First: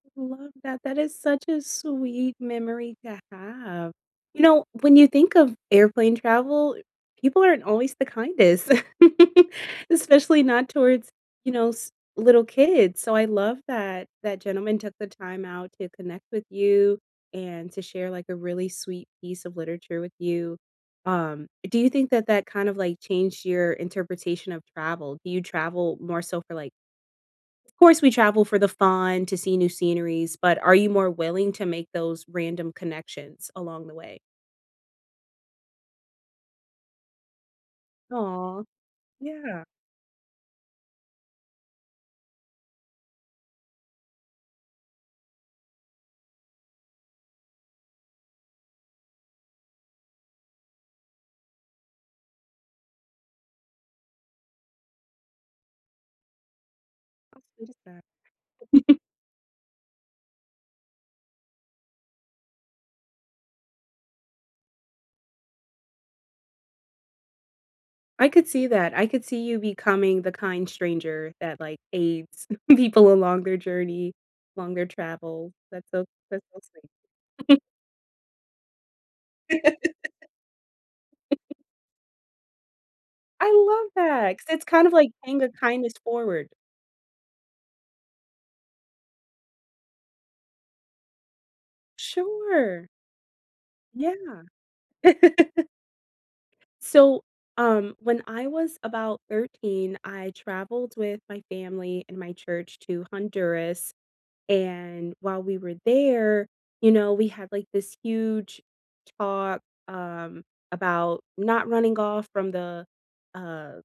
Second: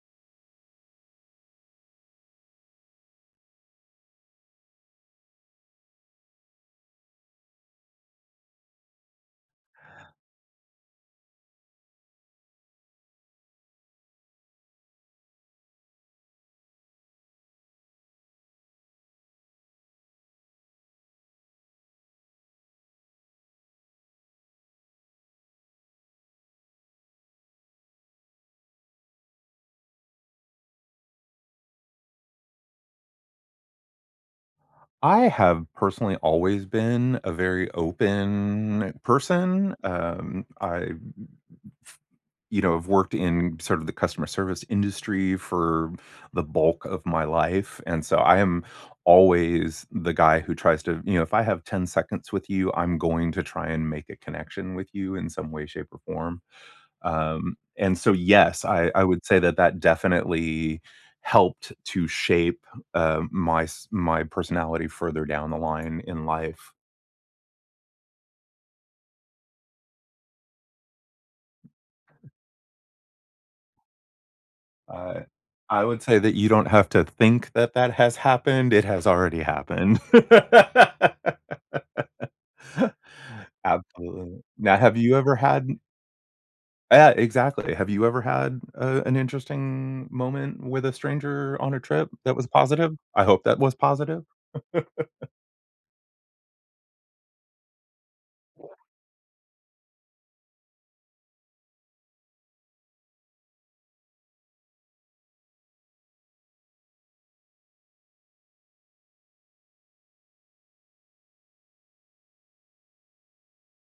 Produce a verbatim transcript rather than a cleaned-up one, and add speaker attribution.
Speaker 1: Love that, that is such a sweet memory to have. You know, when you think of airplane travel, people aren't always the kindest, especially not towards, you know, s little kids, so I love that that gentleman took the time out to connect with you, and to share, like, a really sweet piece of literature with you. Um, do you think that that kind of like changed your interpretation of travel? Do you travel more so for like- of course, we travel for the fun, to see new sceneries- but, are you more willing to make those random connections along the way?
Speaker 2: I have personally always been a very
Speaker 1: Aw,
Speaker 2: open
Speaker 1: yeah.
Speaker 2: person, um, I mm, mm, f you know, have worked in sort of the customer service industry for the bulk of my life, and so I am always the guy who tries to you know, if I have ten seconds with you, I'm going to try and make a connection with you in some way, shape, or form.
Speaker 1: How
Speaker 2: Um,
Speaker 1: sweet is
Speaker 2: and
Speaker 1: that?
Speaker 2: so, yes, I I would say that that definitely helped to shape, uh, my s my personality further down the line in life.
Speaker 1: I could see that, I could see you becoming the kind stranger that, like, aids people along their journey, along their
Speaker 2: Uh,
Speaker 1: travel.
Speaker 2: I
Speaker 1: That's
Speaker 2: would
Speaker 1: so
Speaker 2: say that
Speaker 1: that's
Speaker 2: you
Speaker 1: so
Speaker 2: don't
Speaker 1: sweet.
Speaker 2: have to think that that has happened, it has already happened.
Speaker 1: I love that,
Speaker 2: Absolutely.
Speaker 1: 'cause it's
Speaker 2: Now,
Speaker 1: kind of
Speaker 2: have
Speaker 1: like
Speaker 2: you ever
Speaker 1: paying a
Speaker 2: had n
Speaker 1: kindness forward.
Speaker 2: Eh, exactly. Have you ever had, uh, an interesting moment with a stranger on a trip that was
Speaker 1: Sure.
Speaker 2: positive I hope that was
Speaker 1: Yeah.
Speaker 2: positive?
Speaker 1: So, um, when I was about thirteen, I traveled with my family and my church to Honduras, and while we were there, you know, we had, like, this huge talk, um, about not running off from the, uh